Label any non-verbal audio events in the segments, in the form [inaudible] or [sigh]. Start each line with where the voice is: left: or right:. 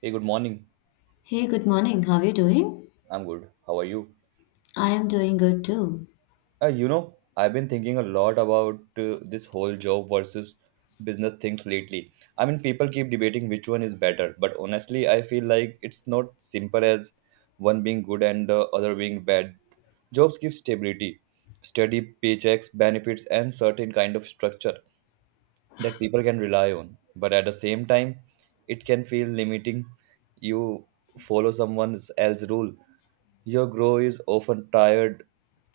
right: Hey, good morning.
left: Hey, good morning. How are you doing?
right: I'm good. How are you?
left: I am doing good too.
right: I've been thinking a lot about this whole job versus business things lately. I mean, people keep debating which one is better, but honestly, I feel like it's not simple as one being good and the other being bad. Jobs give stability, steady paychecks, benefits, and certain kind of structure. That people can rely on, but at the same time it can feel limiting. You follow someone else's rule, your grow is often tied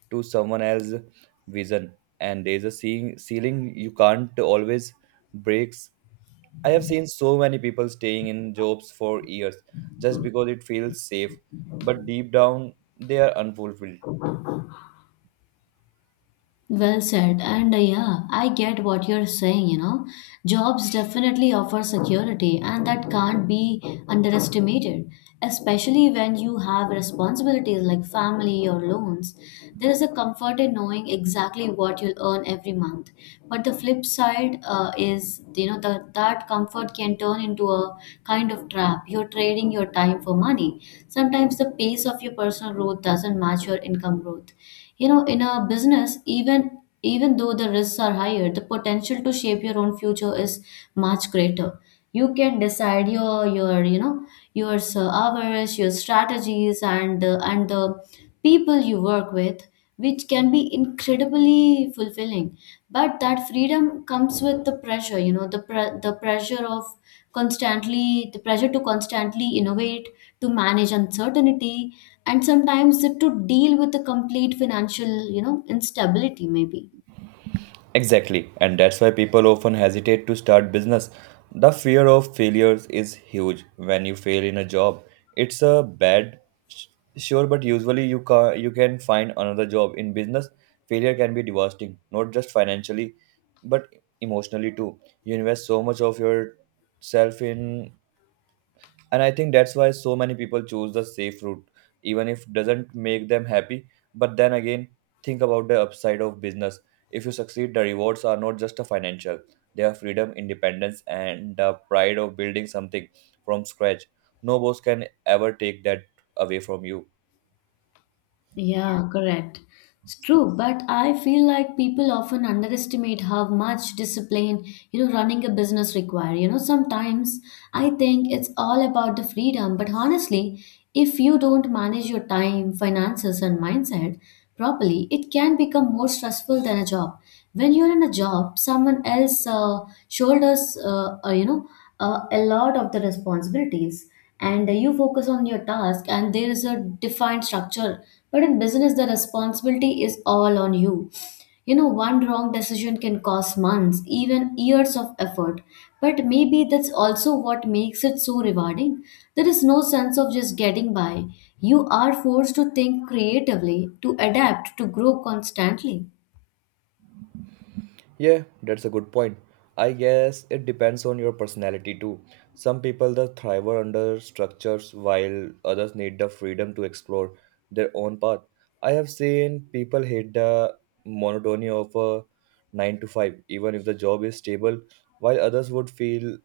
right: to someone else's vision, and there's a ceiling you can't always breaks. I have seen so many people staying in jobs for years just because it feels safe, but deep down they are unfulfilled.
left: Well said. And I get what you're saying, you know. Jobs definitely offer security, and that can't be underestimated, especially when you have responsibilities like family or loans. There is a comfort in knowing exactly what you'll earn every month. But the flip side is, you know, that that comfort can turn into a kind of trap. You're trading your time for money. Sometimes the pace of your personal growth doesn't match your income growth, you know, in a business, even though the risks are higher, the potential to shape your own future is much greater. You can decide your your hours, your strategies, and the people you work with, which can be incredibly fulfilling. But that freedom comes with the pressure. You know, constantly the pressure to constantly innovate, to manage uncertainty, and sometimes to deal with the complete financial, you know, instability maybe.
right: Exactly, and that's why people often hesitate to start business. The fear of failures is huge. When you fail in a job, it's a bad sh- sure, but usually you can find another job. In business, failure can be devastating, not just financially, but emotionally too. You invest so much of yourself in, and I think that's why so many people choose the safe route, even if doesn't make them happy. But then again, think about the upside of business. If you succeed, the rewards are not just a financial. They are freedom, independence, and the pride of building something from scratch. No boss can ever take that away from you.
left: Yeah, correct. It's true, but I feel like people often underestimate how much discipline, you know, running a business require. You know, sometimes I think it's all about the freedom, but honestly, if you don't manage your time, finances, and mindset properly, it can become more stressful than a job. When you're in a job, someone else shoulders, a lot of the responsibilities, and you focus on your task and there is a defined structure, but in business, the responsibility is all on you. You know, one wrong decision can cost months, even years of effort. But maybe that's also what makes it so rewarding. There is no sense of just getting by. You are forced to think creatively, to adapt, to grow constantly.
right: Yeah, that's a good point. I guess it depends on your personality too. Some people that thrive under structures, while others need the freedom to explore their own path. I have seen people hate the monotony of a 9 to 5 even if the job is stable, while others would feel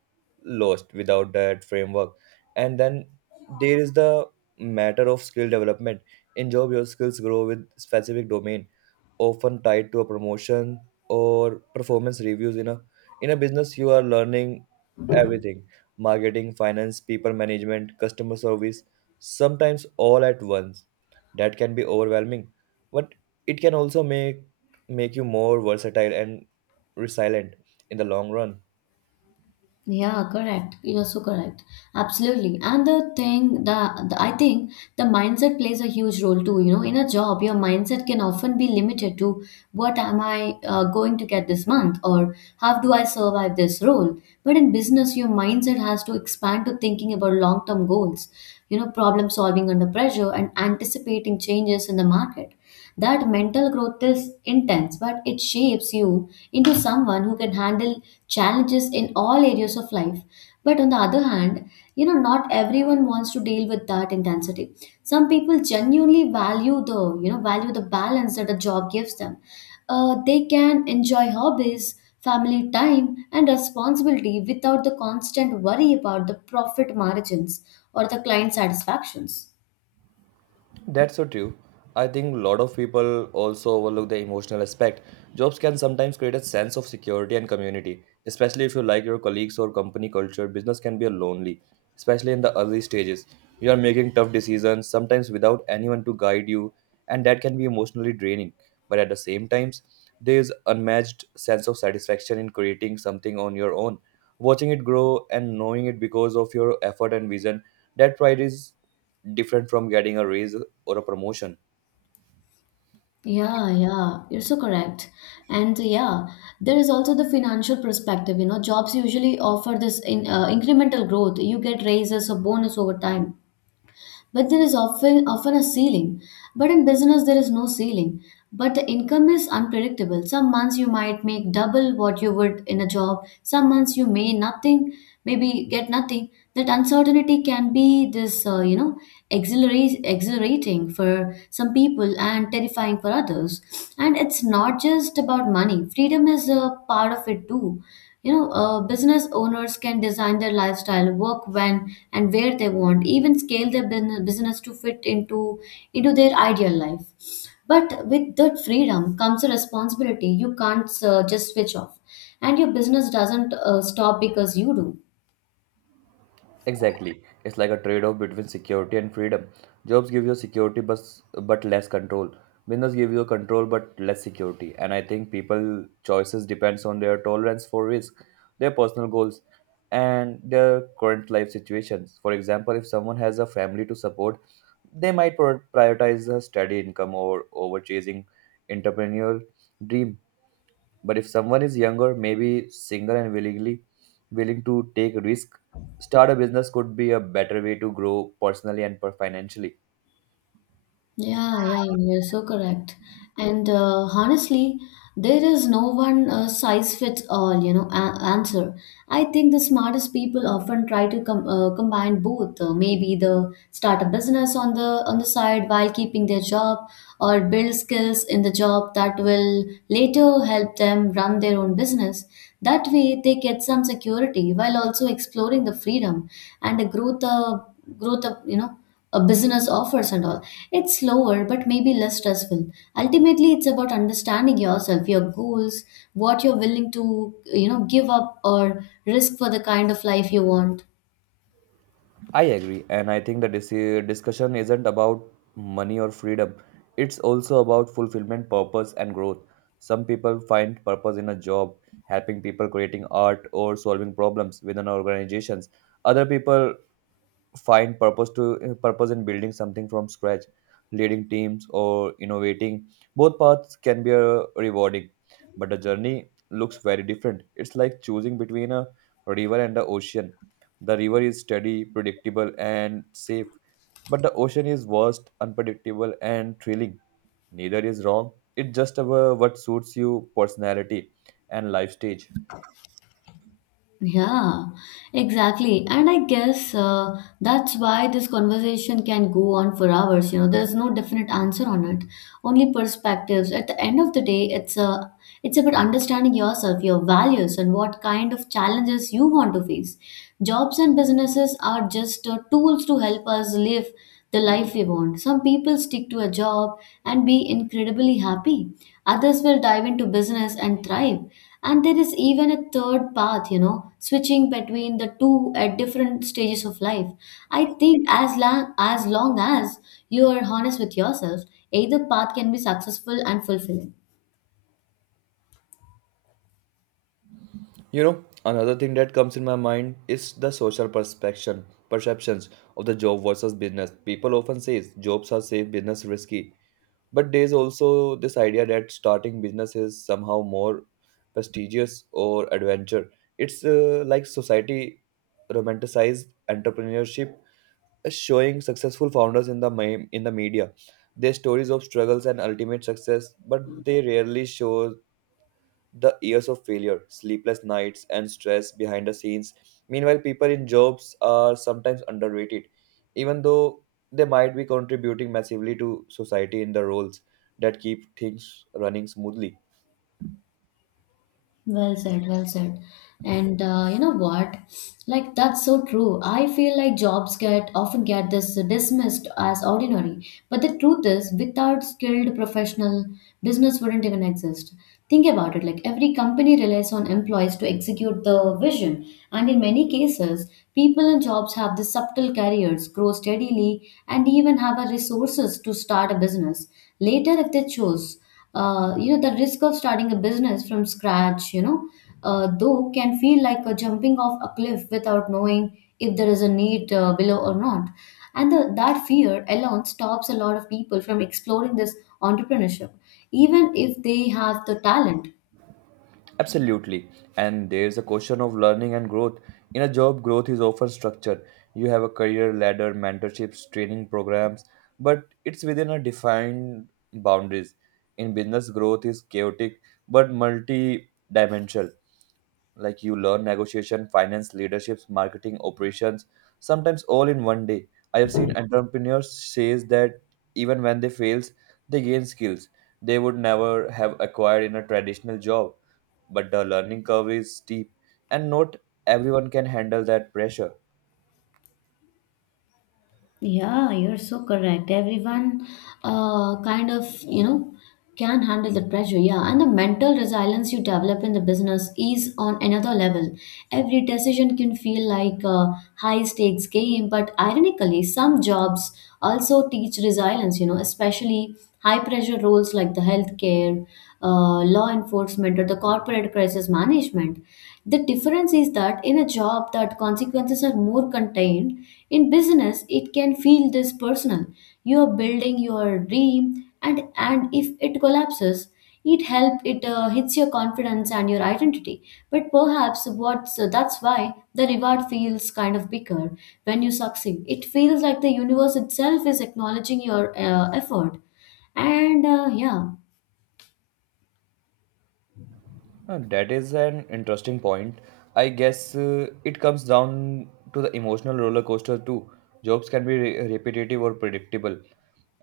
right: lost without that framework. And then there is the matter of skill development. In job, your skills grow with specific domain, often tied to a promotion or performance reviews. In a business you are learning everything: marketing, finance, people management, customer service, sometimes all at once. That can be overwhelming, but it can also make you more versatile and resilient in the long run.
left: Yeah, correct. You're so correct. Absolutely. And the thing I think the mindset plays a huge role too. You know, in a job, your mindset can often be limited to what am I going to get this month or how do I survive this role. But in business, your mindset has to expand to thinking about long term goals, you know, problem solving under pressure and anticipating changes in the market. That mental growth is intense, but it shapes you into someone who can handle challenges in all areas of life. But on the other hand, you know, not everyone wants to deal with that intensity. Some people genuinely value the balance that a job gives them. They can enjoy hobbies, family time, and responsibility without the constant worry about the profit margins or the client satisfactions.
right: That's so true. I think a lot of people also overlook the emotional aspect. Jobs can sometimes create a sense of security and community, especially if you like your colleagues or company culture. Business can be lonely, especially in the early stages. You are making tough decisions, sometimes without anyone to guide you, and that can be emotionally draining. But at the same times, there is unmatched sense of satisfaction in creating something on your own, watching it grow and knowing it because of your effort and vision. That pride is different from getting a raise or a promotion.
left: Yeah, yeah, you're so correct. And yeah, there is also the financial perspective. You know, jobs usually offer this in incremental growth. You get raises or bonus over time, but there is often a ceiling. But in business there is no ceiling. But the income is unpredictable. Some months you might make double what you would in a job. Some months you may nothing, maybe get nothing. That uncertainty can be this, you know, exhilarating for some people and terrifying for others. And it's not just about money. Freedom is a part of it too, you know. Business owners can design their lifestyle, work when and where they want, even scale their business to fit into their ideal life. But with that freedom comes a responsibility. You can't just switch off, and your business doesn't stop because you do.
right: Exactly. It's like a trade-off between security and freedom. Jobs give you security, but less control. Business give you control but less security. And I think people choices depends on their tolerance for risk, their personal goals, and their current life situations. For example, if someone has a family to support, they might prioritize a steady income or over chasing entrepreneurial dream. But if someone is younger, maybe single and willing to take risk, start a business could be a better way to grow personally and financially.
left: Yeah, yeah, you're so correct. And honestly, there is no one size fits all, you know, answer. I think the smartest people often try to combine both. Maybe the start a business on the side while keeping their job, or build skills in the job that will later help them run their own business. That way, they get some security while also exploring the freedom and the growth, growth of, you know a business offers and all. It's slower, but maybe less stressful. Ultimately, it's about understanding yourself, your goals, what you're willing to, you know, give up or risk for the kind of life you want.
right: I agree, and I think the discussion isn't about money or freedom. It's also about fulfillment, purpose, and growth. Some people find purpose in a job, helping people, creating art, or solving problems within organizations. Other people find purpose in building something from scratch, leading teams, or innovating. Both paths can be rewarding, but the journey looks very different. It's like choosing between a river and the ocean. The river is steady, predictable, and safe, but the ocean is vast, unpredictable, and thrilling. Neither is wrong. It's just about what suits you personality and life stage.
left: Yeah, exactly. And I guess that's why this conversation can go on for hours. You know, there's no definite answer on it, only perspectives. At the end of the day, it's about understanding yourself, your values, and what kind of challenges you want to face. Jobs and businesses are just tools to help us live the life we want. Some people stick to a job and be incredibly happy. Others will dive into business and thrive, and there is even a third path, you know, switching between the two at different stages of life. I think as long as long as you are honest with yourself, either path can be successful and fulfilling.
right: You know, another thing that comes in my mind is the social perceptions of the job versus business. People often say jobs are safe, business risky. But there's also this idea that starting business is somehow more prestigious or adventure. It's like society romanticized entrepreneurship, showing successful founders in the in the media, their stories of struggles and ultimate success. But they rarely show the years of failure, sleepless nights, and stress behind the scenes. Meanwhile, people in jobs are sometimes underrated, even though they might be contributing massively to society in the roles that keep things running smoothly.
left: Well said, well said. And you know what? Like that's so true. I feel like jobs get often get this dismissed as ordinary, but the truth is, without skilled professional, business wouldn't even exist. Think about it. Like every company relies on employees to execute the vision, and in many cases, people in jobs have the subtle careers, grow steadily, and even have a resources to start a business later if they choose. You know, the risk of starting a business from scratch, you know, though, can feel like a jumping off a cliff without knowing if there is a need below or not. And that fear alone stops a lot of people from exploring this entrepreneurship, even if they have the talent.
right: Absolutely. And there's a question of learning and growth. In a job, growth is often structured. You have a career ladder, mentorships, training programs, but it's within a defined boundaries. In business, growth is chaotic but multi-dimensional. Like you learn negotiation, finance, leaderships, marketing, operations, sometimes all in one day. I have seen entrepreneurs says that even when they fails, they gain skills they would never have acquired in a traditional job. But the learning curve is steep, and not everyone can handle that pressure.
left: Yeah, you're so correct. Everyone kind of, you know, can handle the pressure. Yeah, and the mental resilience you develop in the business is on another level. Every decision can feel like a high stakes game, but ironically, some jobs also teach resilience, you know, especially high pressure roles like the healthcare, law enforcement, or the corporate crisis management. The difference is that in a job that consequences are more contained, in business it can feel this personal. You are building your dream, and if it collapses, it hits your confidence and your identity. But perhaps what's so that's why the reward feels kind of bigger when you succeed. It feels like the universe itself is acknowledging your effort. And yeah.
right: That is an interesting point. I guess it comes down to the emotional roller coaster too. Jobs can be repetitive or predictable,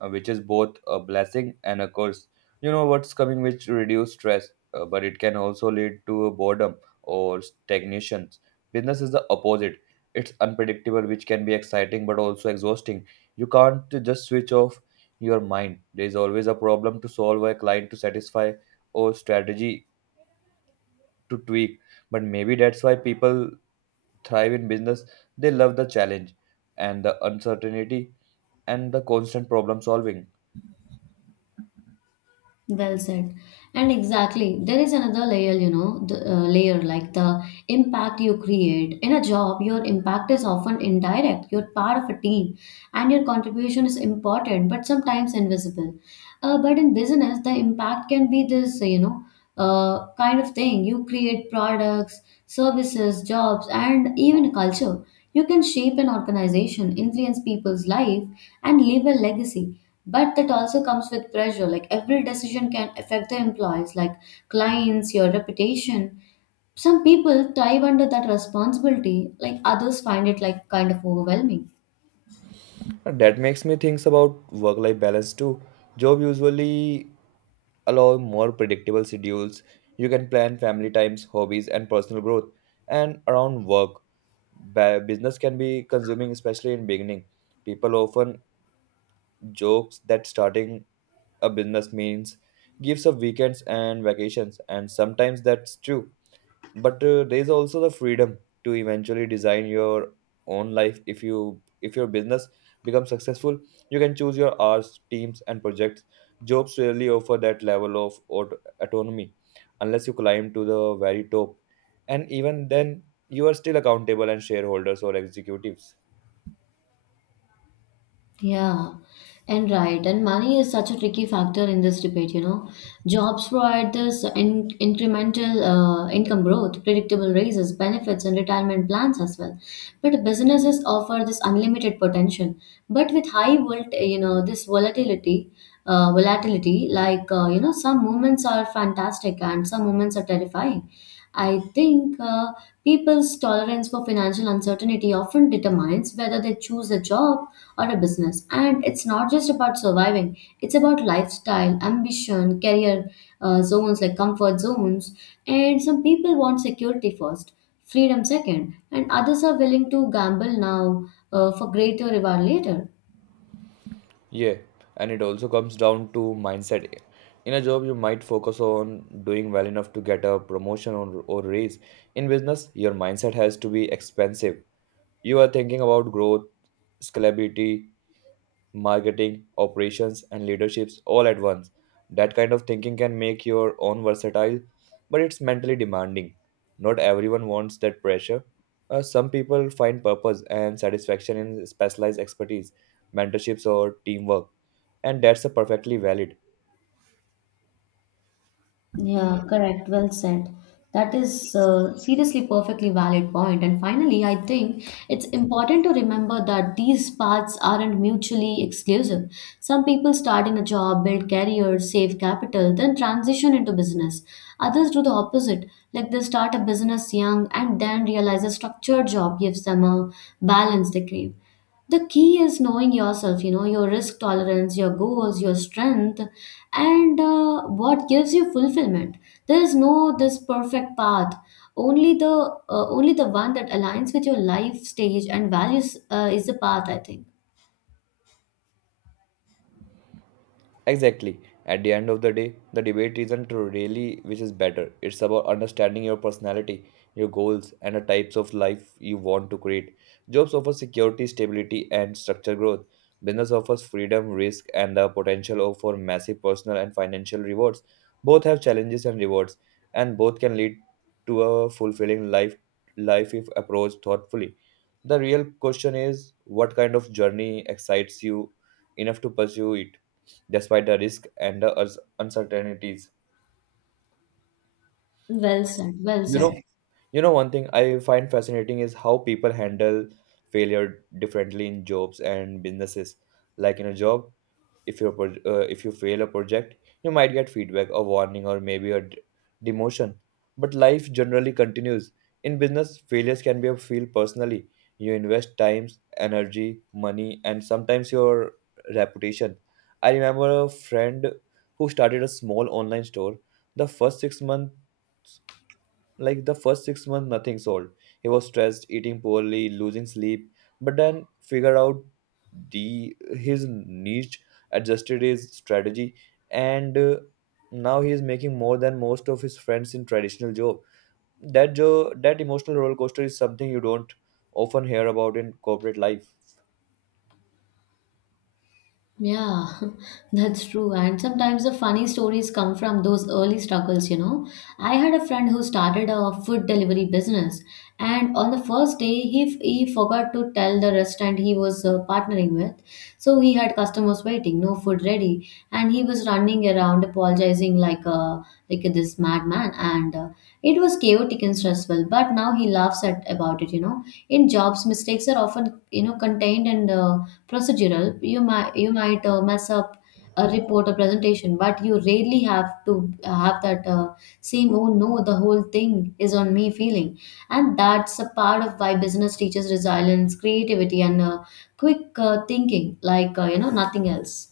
right: which is both a blessing and a curse. You know what's coming, which reduce stress, but it can also lead to boredom or stagnation. Business is the opposite. It's unpredictable, which can be exciting but also exhausting. You can't just switch off your mind. There is always a problem to solve, a client to satisfy, or strategy to tweak. But maybe that's why people thrive in business. They love the challenge and the uncertainty and the constant problem solving.
left: Well said. And exactly, there is another layer, you know, the layer like the impact you create. In a job, your impact is often indirect. You're part of a team and your contribution is important, but sometimes invisible. But in business, the impact can be this, you know, kind of thing. You create products, services, jobs, and even a culture. You can shape an organization, influence people's life, and leave a legacy. But that also comes with pressure. Like every decision can affect the employees, like clients, your reputation. Some people thrive under that responsibility, like others find it like kind of overwhelming.
right: And that makes me think about work-life balance too. Job usually allow more predictable schedules. You can plan family times, hobbies, and personal growth. And around work, business can be consuming, especially in beginning. People often jokes that starting a business means gives up weekends and vacations, and sometimes that's true. But there's also the freedom to eventually design your own life. If your business becomes successful, you can choose your hours, teams, and projects. Jobs rarely offer that level of autonomy, unless you climb to the very top. And even then, you are still accountable and shareholders or executives.
left: Yeah, and right. And money is such a tricky factor in this debate, you know. Jobs provide this in incremental income growth, predictable raises, benefits, and retirement plans as well. But businesses offer this unlimited potential. But with high volt, you know, this volatility, like you know, some moments are fantastic and some moments are terrifying. I think people's tolerance for financial uncertainty often determines whether they choose a job or a business. And it's not just about surviving, it's about lifestyle, ambition, career zones like comfort zones. And some people want security first, freedom second, and others are willing to gamble now for greater reward later.
right: Yeah, and it also comes down to mindset. In a job, you might focus on doing well enough to get a promotion or raise. In business, your mindset has to be expansive. You are thinking about growth, scalability, marketing, operations, and leaderships all at once. That kind of thinking can make your own versatile, but it's mentally demanding. Not everyone wants that pressure. Some people find purpose and satisfaction in specialized expertise, mentorships, or teamwork, and that's a perfectly valid.
left: Yeah, correct. Well said. That is seriously perfectly valid point. And finally, I think it's important to remember that these paths aren't mutually exclusive. Some people start in a job, build careers, save capital, then transition into business. Others do the opposite, like they start a business young and then realize a structured job gives them a balance they crave. The key is knowing yourself, you know, your risk tolerance, your goals, your strength, and what gives you fulfillment. There is no this perfect path, only the only the one that aligns with your life stage and values is the path I think.
right: Exactly. At the end of the day, the debate isn't really which is better. It's about understanding your personality, your goals, and the types of life you want to create. Jobs offer security, stability, and structured growth. Business offers freedom, risk, and the potential for massive personal and financial rewards. Both have challenges and rewards, and both can lead to a fulfilling life, life if approached thoughtfully. The real question is what kind of journey excites you enough to pursue it, despite the risk and the uncertainties?
left: Well said, well
right: You know,
left: said.
right: you know, one thing I find fascinating is how people handle failure differently in jobs and businesses. Like in a job, if if you fail a project, you might get feedback, a warning, or maybe a demotion, but life generally continues. In business, failures can be a feel personally. You invest times, energy, money, and sometimes your reputation. I remember a friend who started a small online store. The first 6 months, like the first six months, nothing sold. He was stressed, eating poorly, losing sleep, but then figured out the his niche, adjusted his strategy, and now he is making more than most of his friends in traditional job. That job, that emotional roller coaster is something you don't often hear about in corporate life.
left: Yeah, [laughs] that's true. And sometimes the funny stories come from those early struggles, you know. I had a friend who started a food delivery business, and on the first day, he forgot to tell the restaurant he was partnering with. So he had customers waiting, no food ready, and he was running around apologizing like a like this madman. And It was chaotic and stressful, but now he laughs at about it. You know, in jobs, mistakes are often contained and procedural. You might mess up a report or presentation, but you rarely have to have that same oh no, the whole thing is on me feeling, and that's a part of why business teaches resilience, creativity, and quick thinking, like nothing else.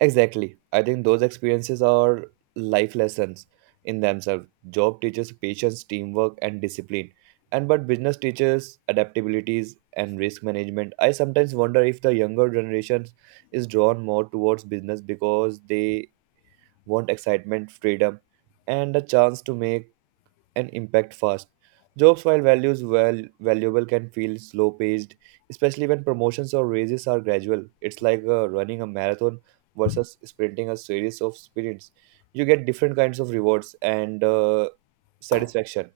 right: Exactly. I think those experiences are life lessons in themselves. Job teaches patience, teamwork, and discipline. And but business teaches adaptabilities and risk management. I sometimes wonder if the younger generations is drawn more towards business because they want excitement, freedom, and a chance to make and impact fast. Jobs while values well valuable can feel slow paced, especially when promotions or raises are gradual. It's like running a marathon versus sprinting a series of sprints. You get different kinds of rewards and satisfaction.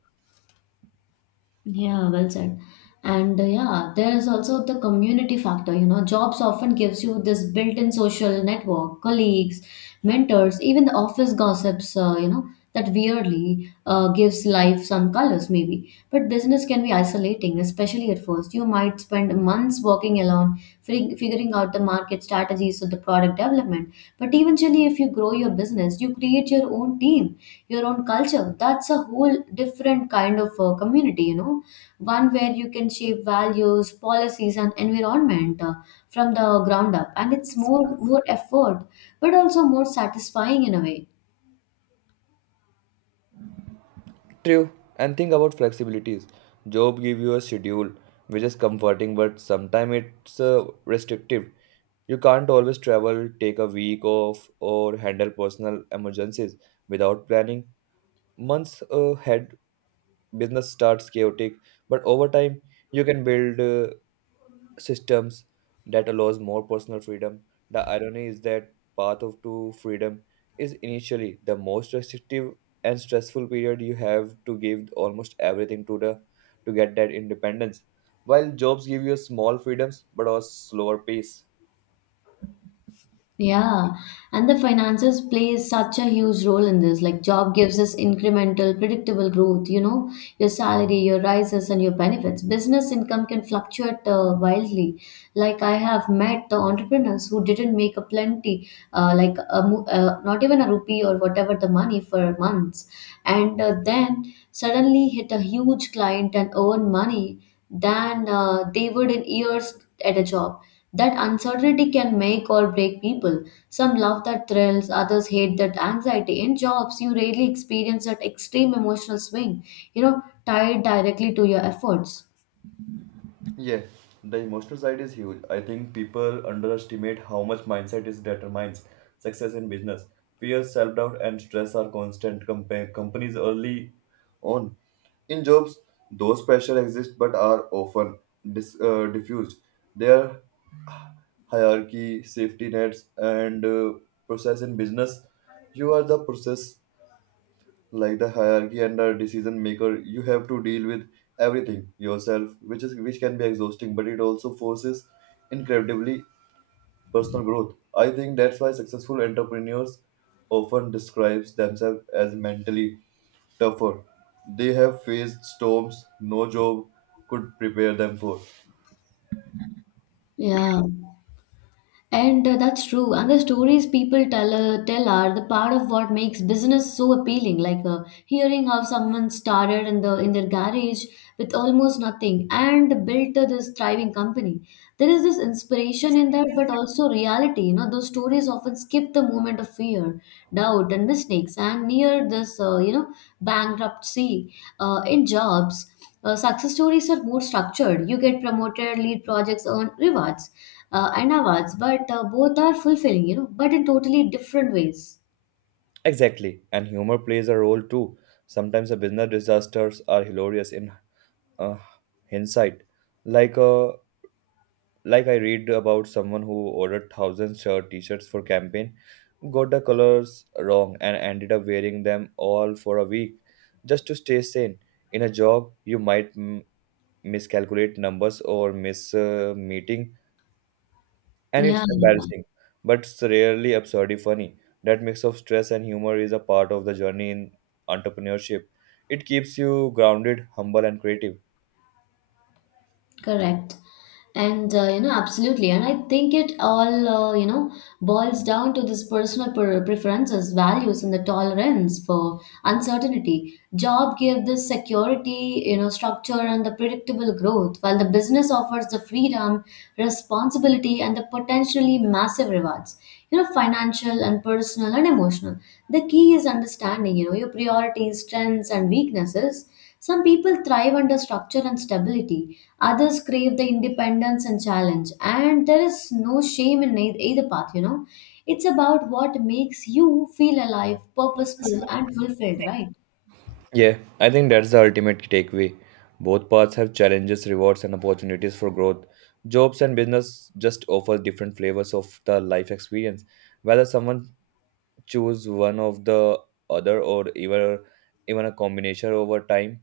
left: Yeah, well said. And yeah, there is also the community factor. You know, jobs often gives you this built-in social network, colleagues, mentors, even the office gossips. That weirdly gives life some colors, maybe. But business can be isolating, especially at first. You might spend months working alone, figuring out the market strategies to the product development. But eventually, if you grow your business, you create your own team, your own culture. That's a whole different kind of community, you know, one where you can shape values, policies, and environment from the ground up. And it's more effort, but also more satisfying in a way.
right: True. And think about flexibilities. Job give you a schedule, which is comforting, but sometimes it's restrictive. You can't always travel, take a week off, or handle personal emergencies without planning. Months ahead, business starts chaotic, but over time you can build systems that allows more personal freedom. The irony is that path of to freedom is initially the most restrictive and stressful period. You have to give almost everything to the to get that independence, while jobs give you small freedoms but a slower pace.
left: Yeah, and the finances plays such a huge role in this. Like job gives us incremental, predictable growth, you know, your salary, your rises and your benefits. Business income can fluctuate wildly. Like I have met the entrepreneurs who didn't make a plenty, not even a rupee or whatever the money for months, and then suddenly hit a huge client and earn money than they would in years at a job. That uncertainty can make or break people. Some love that thrills, others hate that anxiety. In jobs you rarely experience that extreme emotional swing, you know, tied directly to your efforts.
right: Yeah, the emotional side is huge. I think people underestimate how much mindset is determines success in business. Fear, self doubt, and stress are constant companies early on. In jobs, those pressure exist but are often diffused. Their hierarchy, safety nets, and process in business. You are the process, like the hierarchy and the decision maker. You have to deal with everything yourself, which is which can be exhausting, but it also forces incredibly personal growth. I think that's why successful entrepreneurs often describes themselves as mentally tougher. They have faced storms no job could prepare them for.
left: Yeah. And that's true. And the stories people tell are the part of what makes business so appealing. Like hearing how someone started in their garage with almost nothing and built this thriving company. There is this inspiration in that, but also reality. You know, those stories often skip the moment of fear, doubt, and mistakes, and near this bankruptcy in jobs. Success stories are more structured. You get promoted, lead projects, earn rewards and awards, but both are fulfilling, you know, but in totally different ways.
right: Exactly, and humor plays a role too. Sometimes the business disasters are hilarious in uh, hindsight, like uh, like I read about someone who ordered thousand shirt t-shirts for campaign, got the colors wrong and ended up wearing them all for a week just to stay sane. In a job, you might miscalculate numbers or miss a meeting and it's
left: Yeah.
right: embarrassing, but it's rarely absurdly funny. That mix of stress and humor is a part of the journey in entrepreneurship. It keeps you grounded, humble and creative.
left: Correct. And absolutely. And I think it all, boils down to this personal preferences, values, and the tolerance for uncertainty. Job give this security, you know, structure and the predictable growth, while the business offers the freedom, responsibility, and the potentially massive rewards. You know, financial and personal and emotional. The key is understanding, you know, your priorities, strengths, and weaknesses. Some people thrive under structure and stability, others crave the independence and challenge, and there is no shame in either path, you know. It's about what makes you feel alive, purposeful, and fulfilled, right?
right: Yeah, I think that's the ultimate takeaway. Both paths have challenges, rewards, and opportunities for growth. Jobs and business just offer different flavors of the life experience. Whether someone choose one of the other, or even a combination over time,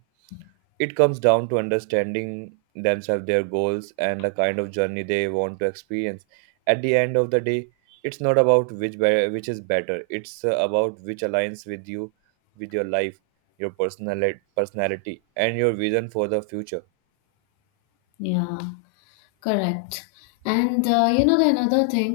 right: it comes down to understanding themselves, their goals, and the kind of journey they want to experience. At the end of the day, it's not about which which is better. It's about which aligns with you, with your life, your personality, and your vision for the future.
left: Yeah, correct. And the another thing,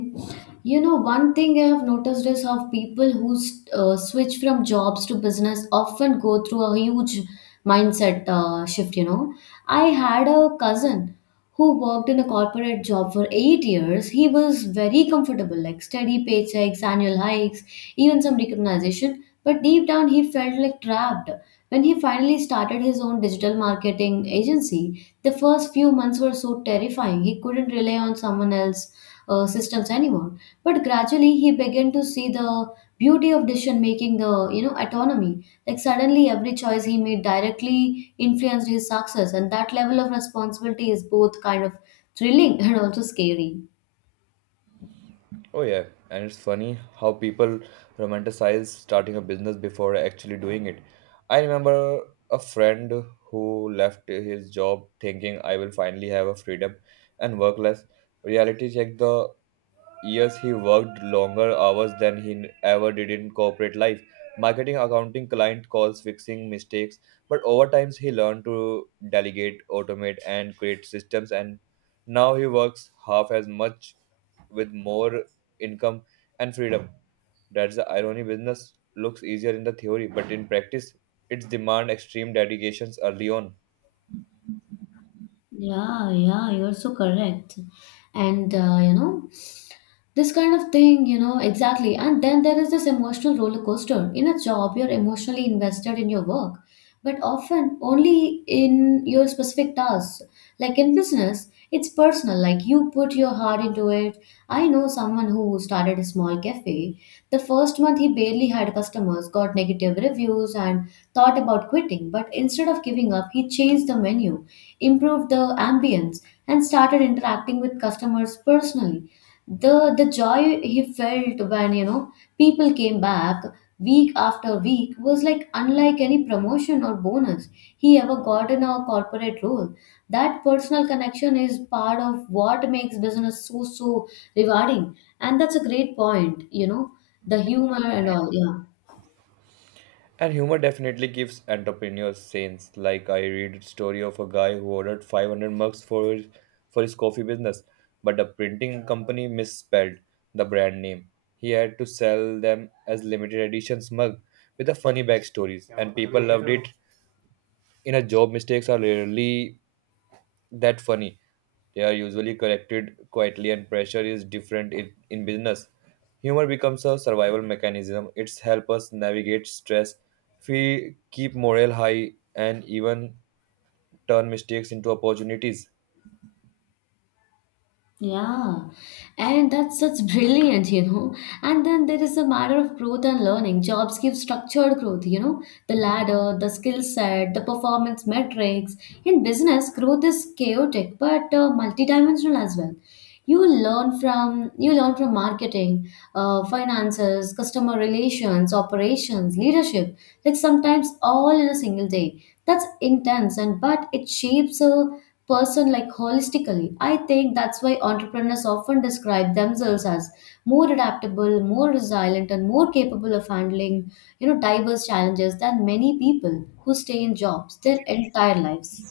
left: you know, one thing I have noticed is how people who switch from jobs to business often go through a huge mindset shift. You know, I had a cousin who worked in a corporate job for 8 years. He was very comfortable, like steady paychecks, annual hikes, even some recognition. But deep down, he felt like trapped. When he finally started his own digital marketing agency, the first few months were so terrifying. He couldn't rely on someone else's systems anymore. But gradually, he began to see the beauty of decision making, the you know autonomy. Like suddenly, every choice he made directly influenced his success, and that level of responsibility is both kind of thrilling [laughs] and also scary.
right: Oh yeah, and it's funny how people romanticize starting a business before actually doing it. I remember a friend who left his job thinking I will finally have a freedom and work less. Reality check, the years he worked longer hours than he ever did in corporate life, marketing, accounting, client calls, fixing mistakes. But over time he learned to delegate, automate and create systems, and now he works half as much with more income and freedom. That's the irony: business looks easier in the theory, but in practice it's demand extreme dedications early on.
left: Yeah, yeah, you're so correct. And this kind of thing, you know. Exactly. And then there is this emotional roller coaster. In a job you're emotionally invested in your work, but often only in your specific tasks. Like in business, it's personal, like you put your heart into it. I know someone who started a small cafe. The first month he barely had customers, got negative reviews and thought about quitting. But instead of giving up he changed the menu, improved the ambience, and started interacting with customers personally. The joy he felt when you know people came back week after week was like unlike any promotion or bonus he ever got in a corporate role. That personal connection is part of what makes business so rewarding. And that's a great point, you know, the humor and all. Yeah.
right: And humor definitely gives entrepreneurs sense. Like I read a story of a guy who ordered 500 mugs for his coffee business, but the printing company misspelled the brand name. He had to sell them as limited editions mug with a funny backstories, and people loved it. In a job, mistakes are rarely that funny. They are usually collected quietly, and pressure is different in business. Humor becomes a survival mechanism. It's help us navigate stress, we keep morale high, and even turn mistakes into opportunities.
left: Yeah, and that's such brilliant, you know. And then there is a matter of growth and learning. Jobs give structured growth, you know, the ladder, the skill set, the performance metrics. In business, growth is chaotic but multidimensional as well. You learn from marketing, finances, customer relations, operations, leadership, like sometimes all in a single day. That's intense, and but it shapes a person like holistically. I think that's why entrepreneurs often describe themselves as more adaptable, more resilient, and more capable of handling, you know, diverse challenges than many people who stay in jobs their entire lives.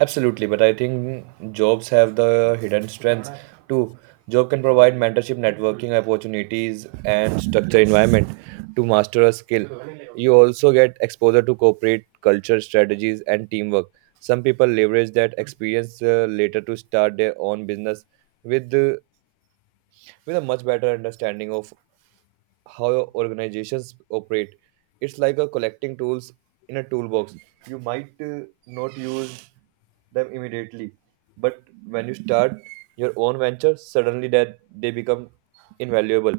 right: Absolutely, but I think jobs have the hidden strengths too. Job can provide mentorship, networking opportunities, and structure environment to master a skill. You also get exposure to corporate culture, strategies, and teamwork. Some people leverage that experience later to start their own business with uh, with a much better understanding of how organizations operate. It's like a collecting tools in a toolbox. You might not use them immediately, but when you start your own venture, suddenly that they become invaluable.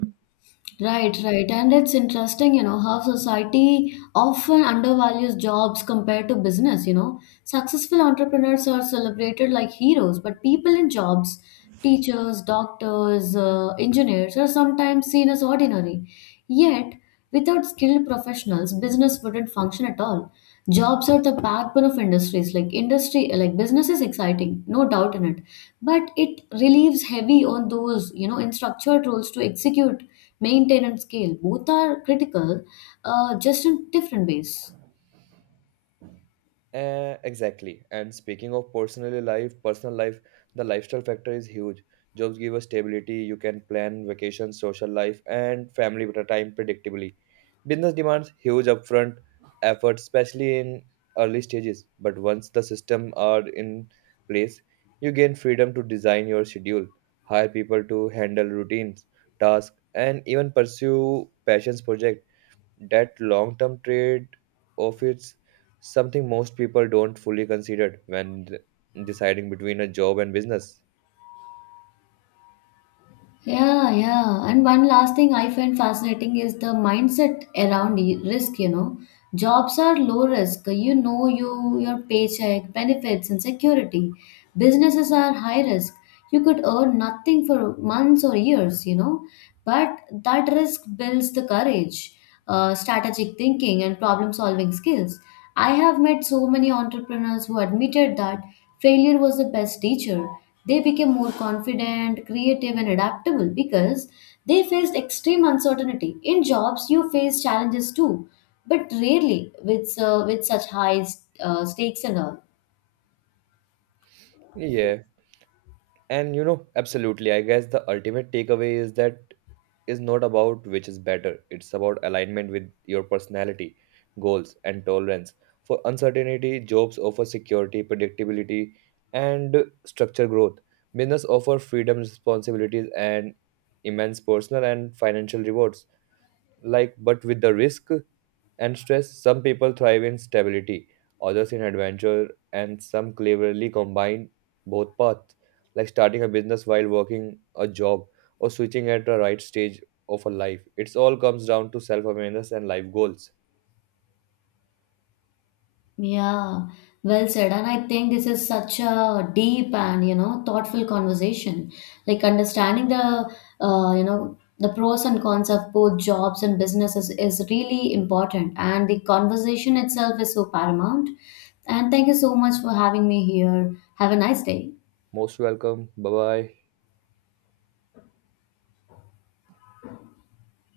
left: Right, right. And it's interesting, you know, how society often undervalues jobs compared to business, you know. Successful entrepreneurs are celebrated like heroes, but people in jobs, teachers, doctors, engineers, are sometimes seen as ordinary. Yet, without skilled professionals, business wouldn't function at all. Jobs are the backbone of industries. Like industry, like business is exciting, no doubt in it, but it relieves heavy on those, you know, in structured roles to execute, maintain and scale. Both are critical, just in different ways.
right: Exactly. And speaking of personal life, the lifestyle factor is huge. Jobs give us stability. You can plan vacations, social life, and family better time predictably. Business demands huge upfront effort, especially in early stages. But once the system are in place, you gain freedom to design your schedule, hire people to handle routines, tasks, and even pursue passions projects. That long term trade off is something most people don't fully consider when deciding between a job and business.
left: Yeah, yeah. And one last thing I find fascinating is the mindset around risk, you know. Jobs are low risk. You know you your paycheck, benefits and security. Businesses are high risk. You could earn nothing for months or years, you know. But that risk builds the courage, strategic thinking, and problem solving skills. I have met so many entrepreneurs who admitted that failure was the best teacher. They became more confident, creative, and adaptable because they faced extreme uncertainty. In jobs, you face challenges too, but rarely with such high stakes and all.
right: Yeah, and you know, absolutely. I guess the ultimate takeaway is that is not about which is better. It's about alignment with your personality, goals, and tolerance for uncertainty. Jobs offer security, predictability, and structured growth. Business offer freedom, responsibilities, and immense personal and financial rewards. Like, but with the risk and stress, some people thrive in stability, others in adventure, and some cleverly combine both paths, like starting a business while working a job or switching at the right stage of a life. It's all comes down to self-awareness and life goals.
left: Yeah, well said. And I think this is such a deep and, you know, thoughtful conversation. Like understanding the, the pros and cons of both jobs and businesses is really important. And the conversation itself is so paramount. And thank you so much for having me here. Have a nice day.
right: Most welcome, bye bye.